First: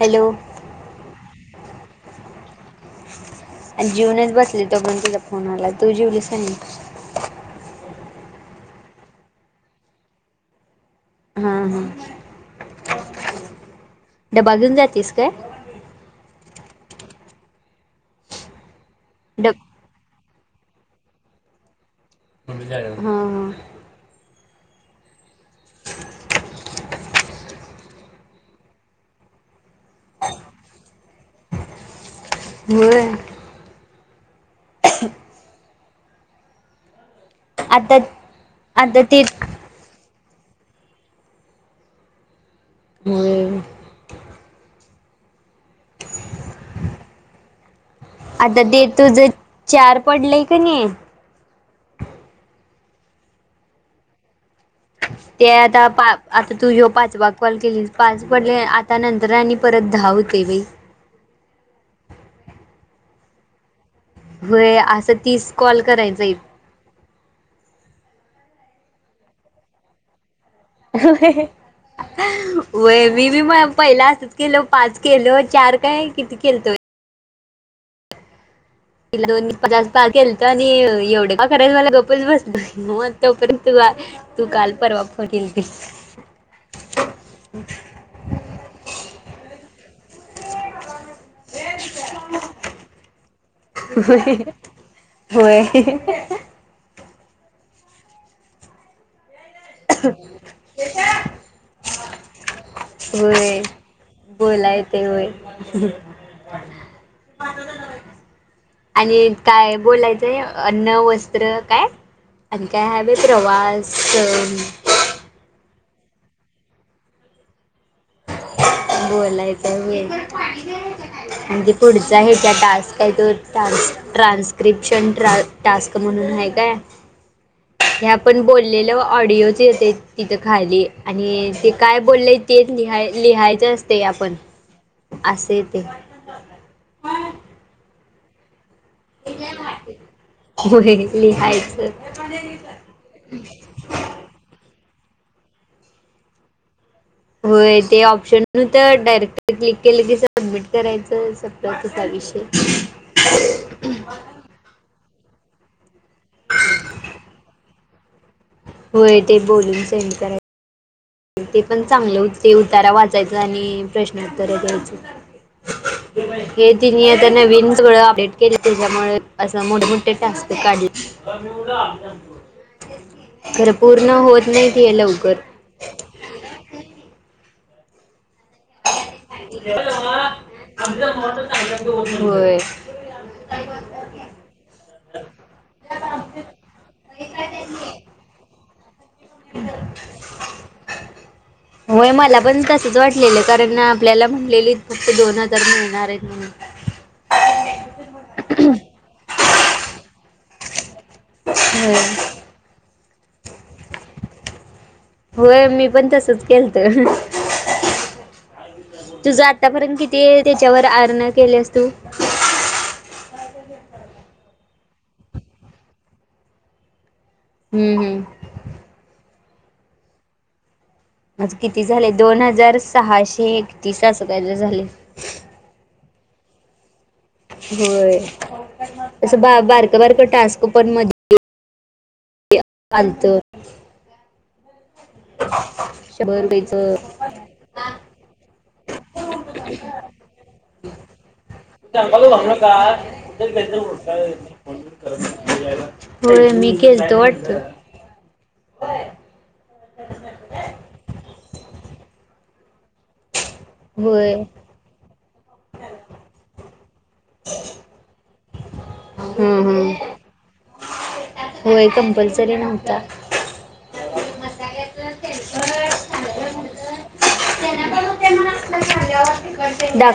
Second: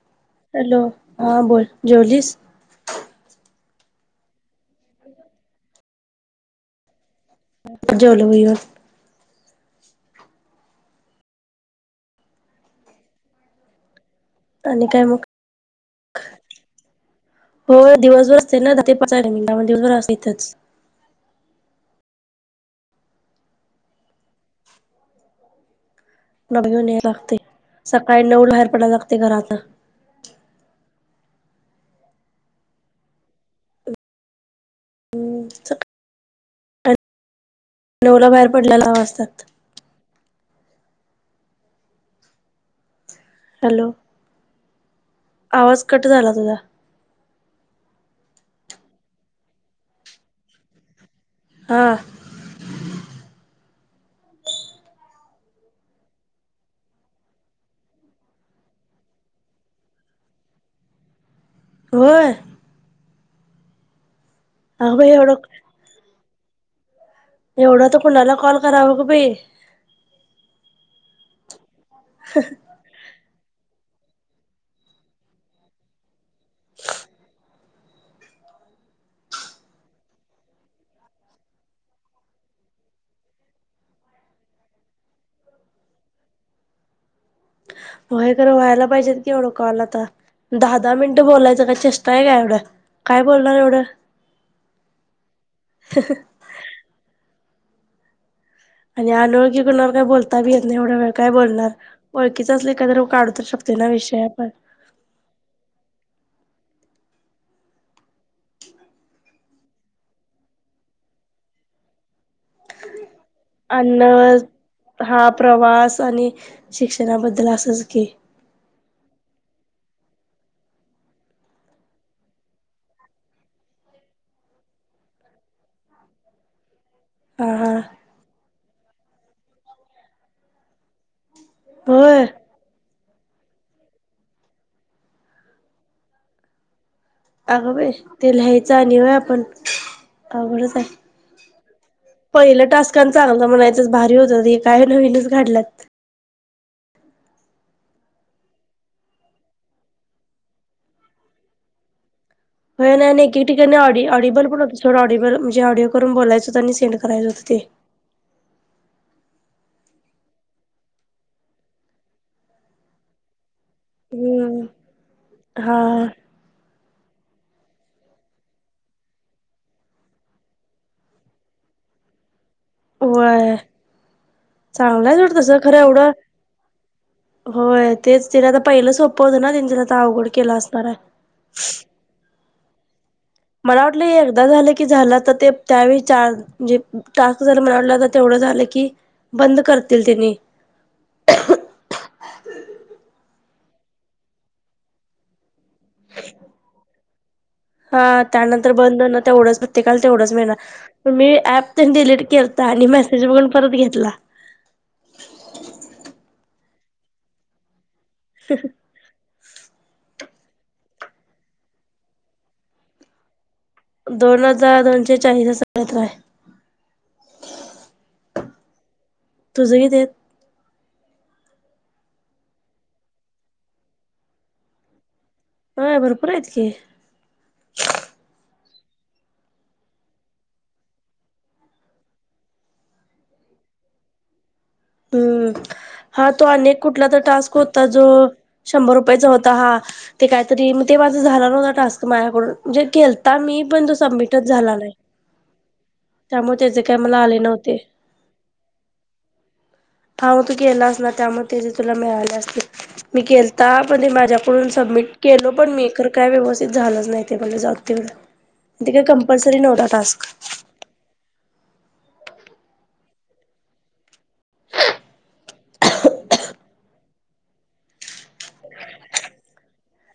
Hello hello हा बोल जवलीस आणि जीवनच बसली तो पण तुझ्या फोनाला तू जीवलीस नाही जवलं होईवा हम् हम् डबा घेऊन आणि जातेस मग काय हो दिवसभर असते ना ते प डब दिवसभर अस इथंच हा हा नघेऊन या लागते सकाळी नऊ बाहेर पडायला लागते घरात हो हम् आता नवला बाहेर पडल्याला आता ते हवाजतात होम् हलो आवाज कट झाला तुझा आता ते तुझं चार पडलंय का नाही हा ते आता पा आता तू येऊ पाच वाग कॉल केली पाच पडले आता नंतर आणि परत हावत तेवे वर होय बाई असं एवढं तीस कॉल करायचाय एवढं तर कुणाला कॉल कराव ग बाई व विीवी म पहिला असतच केलं पाच केलं चार काय किती केल तोय त दोन पच पा गलत आणि एवढे कराय मला गप्पच बसतो मग तोपर्यंत तू काल परवा फटील तस हो हे खं व्हायला पाहिजेत कवढ कॉला दहा दहा मिनिटं बोलायच काय चेष्टा आहे का एवढ काय बोलणार एवढं होय होय आणि आरोग्य बणार काय बोलता भी येत नाही एवढा वेळ काय बोलणार ओखीच असली काही तर काढूच शकते ना विषय आपण य ते होय आणि काय बोलायचंय अन्न वस्त्र काय आणि काय ह ब अन्न हा प्रवास आणि शिक्षणाबद्दल असंच घी बोलायचा वेल म्हणजे पुढचा हेच्या डानस् का आहे तो डानस ट्रांस्क्रिप्शन ट्रा टस्क म्हणून हग ह हा बोललेलं ऑडिओच येते तिथं खाली आणि ते काय होय बोललं तेच लिहाय लिहायचं असते आपण अगं बाई ते लिहायचं आणि होय आपण अघडच आहे होय लिहायचं पहिलं टास्क आणि चांगल म्हणायचं भारी होत हे काय नवीनच काढल्यात होय ते ऑप्शन तर डायरेक्ट क्लिक केलं की सबमिट करायचं संपला विषय [unintelligible] म्हणजे ऑडिओ करून बोलायच होतं आणि सेंड करायचं होतं ते होय ते बोलून सेंड करायच ते पण चांगलं हो ते उतारा वाचायचं आणि प्रश्नोत्तर हम्म द्यायच हा तिने आता नवीन सगळं अपडेट केले त्याच्यामुळे असं मोठे मोठे टास्क काढले वय खरं पूर्ण होत नाही ते चांगलंय आहे सोड लवकर तस खरं एवढं होय तेच ते ना पहिलं सोप होतं ना त्यांच्याला तर अवघड केला असणार होय आहे [inaudible] मला वाटलं एकदा झालं की झालं तर ते त्यावेळी चे टास्क जर मला वाट तर तेवढ क झाला की बंद करतील त्यांनी होय मला पण तसच वाटलेलं कारण आपल्याला म्हणलेली फक्त दोनच हा त्यानंतर बंद ना तेवढंच प्रत्येकाला तेवढंच मिळनार मी अँप तेनं होय डिलीट केलत आणि मॅसेज बघून परत घेतला. होय मी पण तसच केलत तुझ आतापर्यंत किती त्याच्यावर एअरर्न केल्यास तू दोन हजार दोनशे चाळीस असा काय तर आहे हम्म हम्म तुझं किती हयात माझं किती झाले दोन हजार सहाशे एकतीस असं काय तर झालं हा भरपूर ह्यात की होय असं बा बारकं बारकं टास्क पण मध्ये आल्त हम्म हा तो अनेक रुपयेच कुठला तर टास्क होता जो शंभर रुपयाचा होता हा ते काहीतरी झाला नवता टास्क सांगायला माझ्याकडून लागलो म्हणजे का केलंता कुठेच मी काहीतरी पण तो उरकायला येत सबमिटच झाला फोन नाही बिन होय त्यामुळे मी त्याचे काय मला केलतो आले वाटतं नव्हते हा मग तू केला असनार त्यामुळे त्याझे तुला मिळाले असतील मी केलता पण ते होय माझ्याकडून सबमिट केलो पण मी पण काय व्यवस्थित झालंच नाही ते मला जाऊ दे तिकडं ते काय कंम्पल्सरी हम्म नव्हता हम्म टास्क होय कंपल्सरी नव्हता डा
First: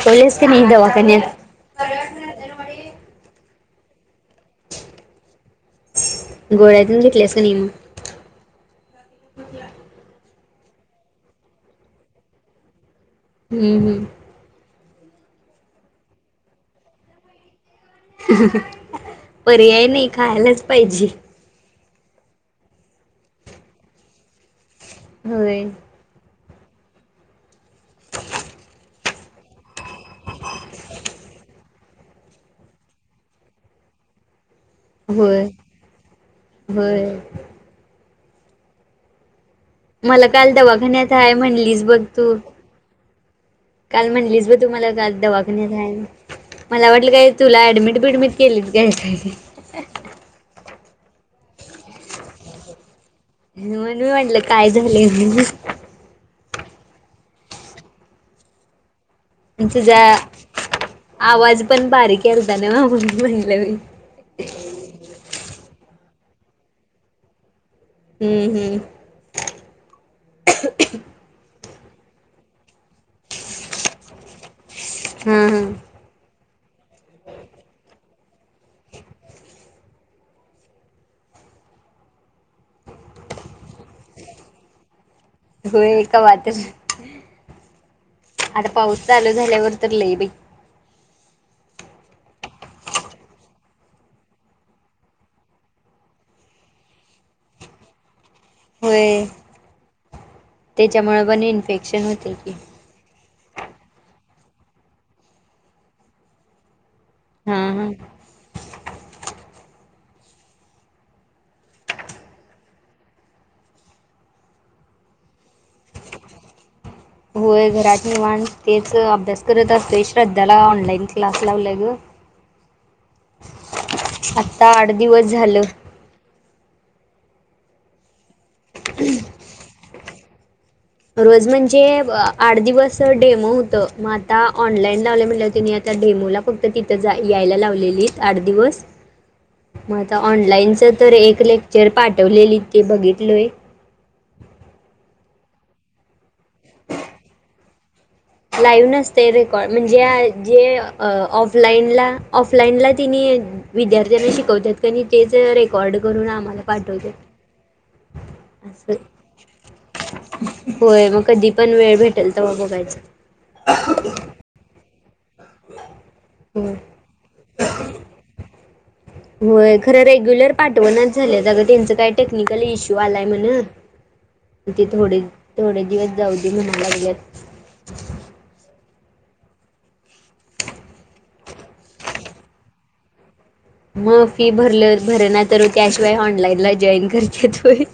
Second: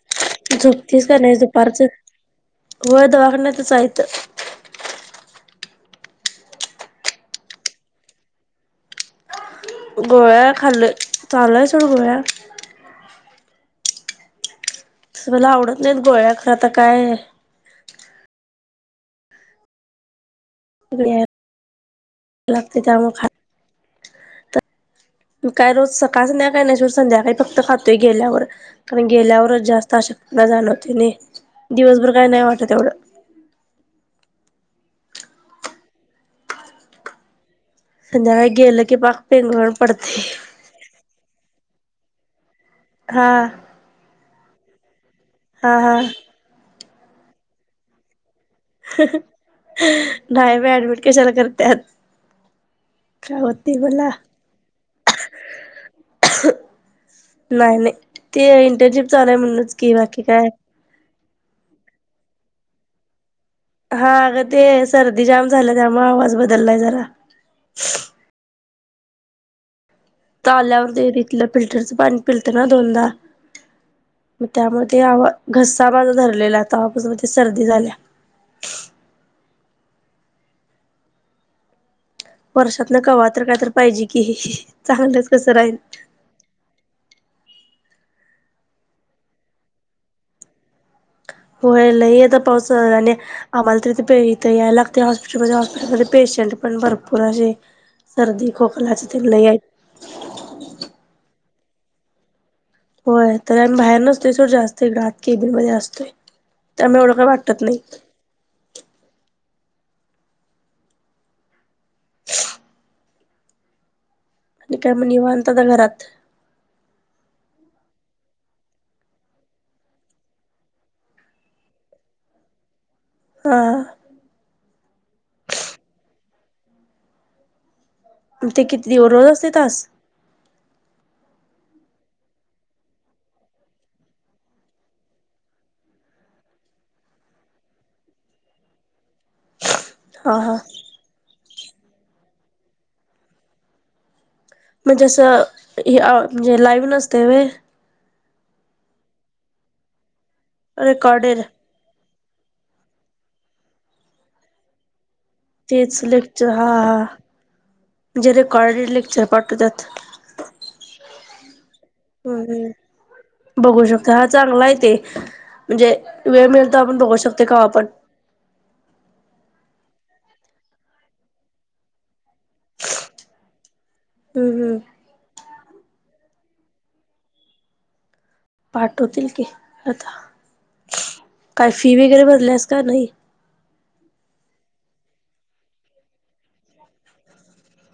झोपतीस का नाही दुपारचं होय दवाखना चालत चालत गोळ्या तेन घेतल्यास की नाही मग गोळ्या खाल्ल्लोय चालू आहे सोड गोळ्या हम्म हम्म तसं मला आवडत नाहीत गोळ्या खरं आता काय पर्याय नाही खायलाच पाहिजे घ्यायला लागते त्यामुळे खायला होय काय रोज सकाळ संध्याकाळ काय नाही सोड संध्याकाळी फक्त खातोय गेल्यावर कारण गेल्यावरच जास्त अशक्तपणा जाणवतोय नाई दिवसभर काय नाही वाटत एवढं हो हो संजा व गेलं क पा मला काल दवाखान्यात आहे म्हणलीस बघ तू हा काल म्हणलीस ब तुम्हाला का हा दवाख्याल हा मला वाटलं काय तुला ऍडमिट बी नाही मी ऍडमिट कशाला करत्यात. काय होतंय म्हण मला मी म्हटलं काय झालंय म्ह नाही नाही ते इंटरजिप तुजा आवाज पण बारीक यालता ना. मी हा अग ते सर्दी जाम झालं त्यामु आवाज बदललाय जरा. हम्म हम्म तला्याते रीतला फिल्टरच पाणी पिलतना दोन दा त्यामळे हा घसा हा माझा धरलेला. तेव्हापासून मग ती सर्दी झाल्या. वर्षात ना कवात्र काय तर पाहिजे कि चांगलं. होय कवा तर आता पाऊस चालू झाल्यावर तर लय बाई. लय आता पाऊस आणि आम्हाला तर इथे यायला लागते हॉस्पिटलमध्ये हॉस्पिटलमध्ये पेशंट पण भरपूर अशी सर्दी खोकलाचे होय तेन लई आहेत. अ्छात होतंय की, होय तर आ बाहेर नसतोय सोड जास्त आात केबिनमध्ये असतोय त्यामुळे एवढं काही हा वाटत नाही. हा आणि काय म नीवांत का घरात. होय घरात निवांत तेच अभ्यास करत असते श्रद्धाला ऑनलाईन क्लास लावलाय ग. हा.... आता आठ दिवस झालं. ते किती दिवस रोज असते तास. रोज म्हणजे आठ दिवस डेमो होत मग आता ऑनलाईन लावलं म्हटला आता, डेमोला फक्त तिथं जा यायला लावलेलीच आठ दिवस. य मग आता ऑनलाईनच तर एक, एक लेक्चर पाठवलेली ते बघितलोय. म्हणजे अस म्हणजे लाईव्ह नसते व्हय. लाईव्ह नसते रेकॉर्ड म्हणजे जे रेकॉर्डेड? ऑफलाईन ला, ऑफलाईनला तिने विद्यार्थ्यांना शिकवतात कनई तेच रेकॉर्ड तेच करून लेक्चर आम्हाला हा हा पाठवते. म्हणजे रेकॉर्ड लेक्चर पाठव त्याात होय मग कधी पण वेळ भेटेल तेव्हा हम्म बघायच. बघू शकतो हा चांगला आहे ते म्हणजे वेळ मिळत आपण बघू शकतो आपण केव्हा पण होय खरं रेग्युलर पाठवणच झाल्या जागं त्यांचं काही टेक्निकल इश्यू आलाय म्हण, हम्म हम्म. ते थोडे दिवस जाऊ दे म्हना लागल्यात. पाठवतील की आता काय फी वगैरे बरल्यास का नाही. मग फी भरल भर ना तर त्याशिवाय ऑनलाईनला जॉईन करत्यात होय.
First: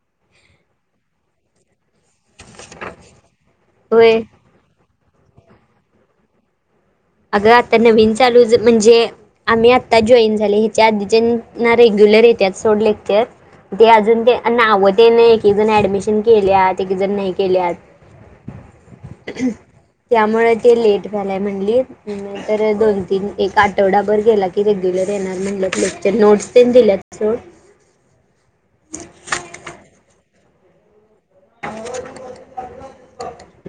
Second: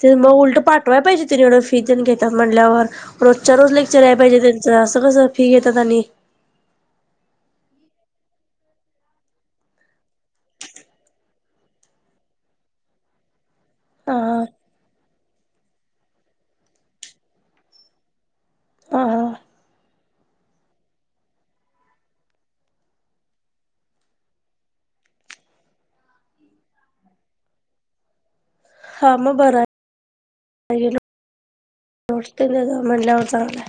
ते मग उलट पाठवाय पाहिजे तिन एवढं फितेन घेतात म्हणल्यावर रोजच्या रोज लेक्चर या होय पाहिजे त्यांचं असं कसं फी घेतात आणि अगं आता नवीन चालू म्हणजे आम्ही आता जॉईन झाले हच्या आधी रेग्युलर य अज हा [inaudible] तेने एकी जण ऍडमिशन केल्यात एक जण नाही केल्यात हा हा त्यामुळे ते लेट झालाय म्हणली तर दोन तीन एक आठवडाभर गेला की रेग्युलर येणार म्हणटलं लेक्चर नोट्स पण दिल्यात सं हा मग बरं हाय - [unintelligible] चांगलं हाय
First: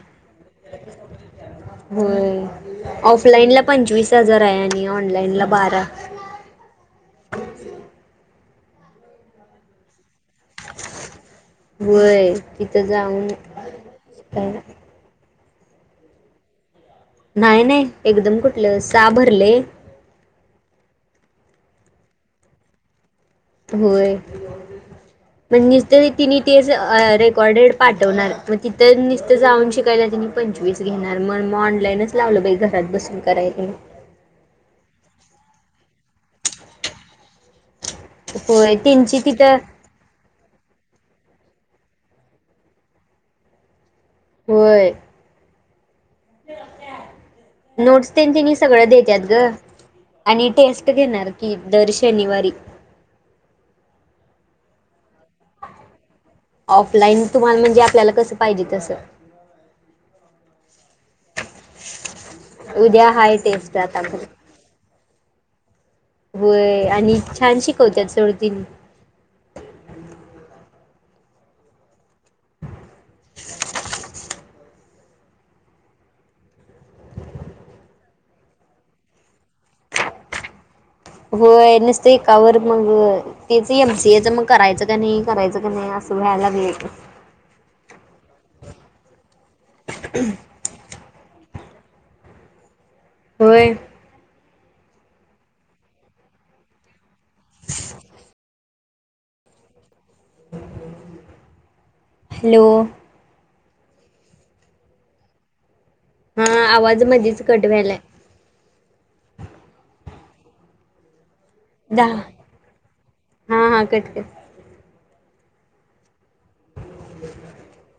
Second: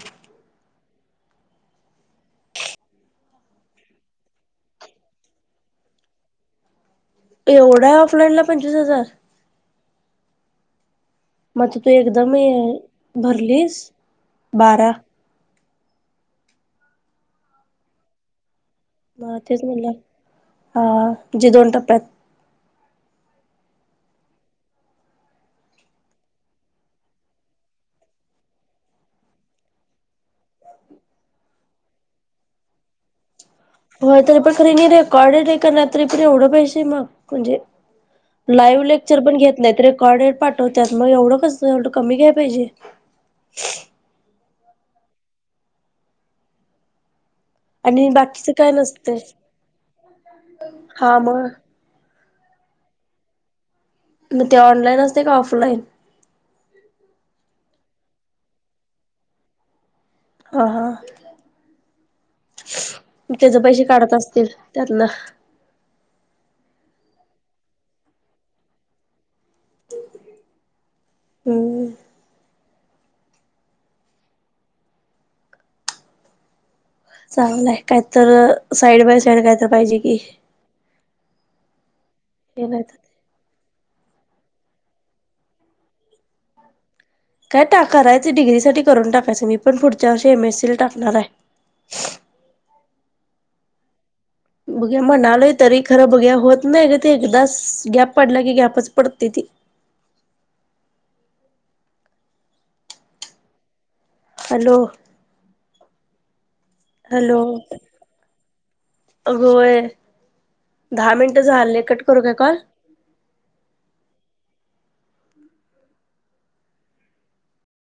[inaudible] होय. ऑफलाइन ला पंचवीस हजार आहे आणि ऑनलाइनला बारा. एवढा आहे ऑफलाईन ला पंचवीस हजार. म त तू होय एकदम तिथं जाऊन भरलीस काय बारा - नाही -नाही एकदम कुठलं सहा म भरलय तेच - म्हणलं हा जे दोन टप्प्यात - होय. रिकामा ऑडिओ मग निसत तिने तेच रेकॉर्डेड पाठवणार मग तिथं नुसतं जाऊन शिकायला त्याने पैशे - पंचवीस घेणार मग मग ऑनलाईनच लावलं बाई घरात बसून करायला. हो तरी पण खरी नाही रेकॉर्डेड आहे कर नाही तरी पण एवढं पैसे मग म्हणजे - होय लाईव्ह त्यांची लेक्चर पण तिथं घेत नाही रेकॉर्डेड - त्यात मग एवढं कस ए कमी घ्याय पाहिजे. होय. रिकामा ऑडिओ आणि नोट्स बाकीचं त्यांच्या काय सगळं नसते देतात ग आणि टेस्ट हा घेणार मग की दर शनिवारी. [unintelligible] मग ते ऑनलाईन असते का ऑफलाईन? ऑफलाईन तुम्हाला म्हणजे आपल्याला कसं पाहिजे तसं. हां. उद्या हाय त्याचे टेस्ट पैसे आता काढत घरी. असतील त्यातलं. होय आणि छान शिकवतात सर तिनी. हम्म. रिकामा ऑडिओ चांगलंय काय तर साईड बाय साईड काय तर पाहिजे कि. हो नुसत एकावर मग तेच एक तेच मग करायचं का नाही करायचं का नाही असं व्हय लागलय. काय टाकाय करायच ते डिग्रीसाठी करून टाकायचं मी पण पुढच्या वर्षी एम एससी ला टाकणार आहे. होय. बघ्या म्हणालोय तरी खरं बघ्या होत नाही ग ते एकदा गॅप पडला की गॅपच. पडतय ते. हॅलो. हॅलो. हा आवाज मधीच कट व्हायलाय. अग होय दहा मिनट - झाले कट करू दहा का कॉल? हा हा कट कर. रिकामा ऑडिओ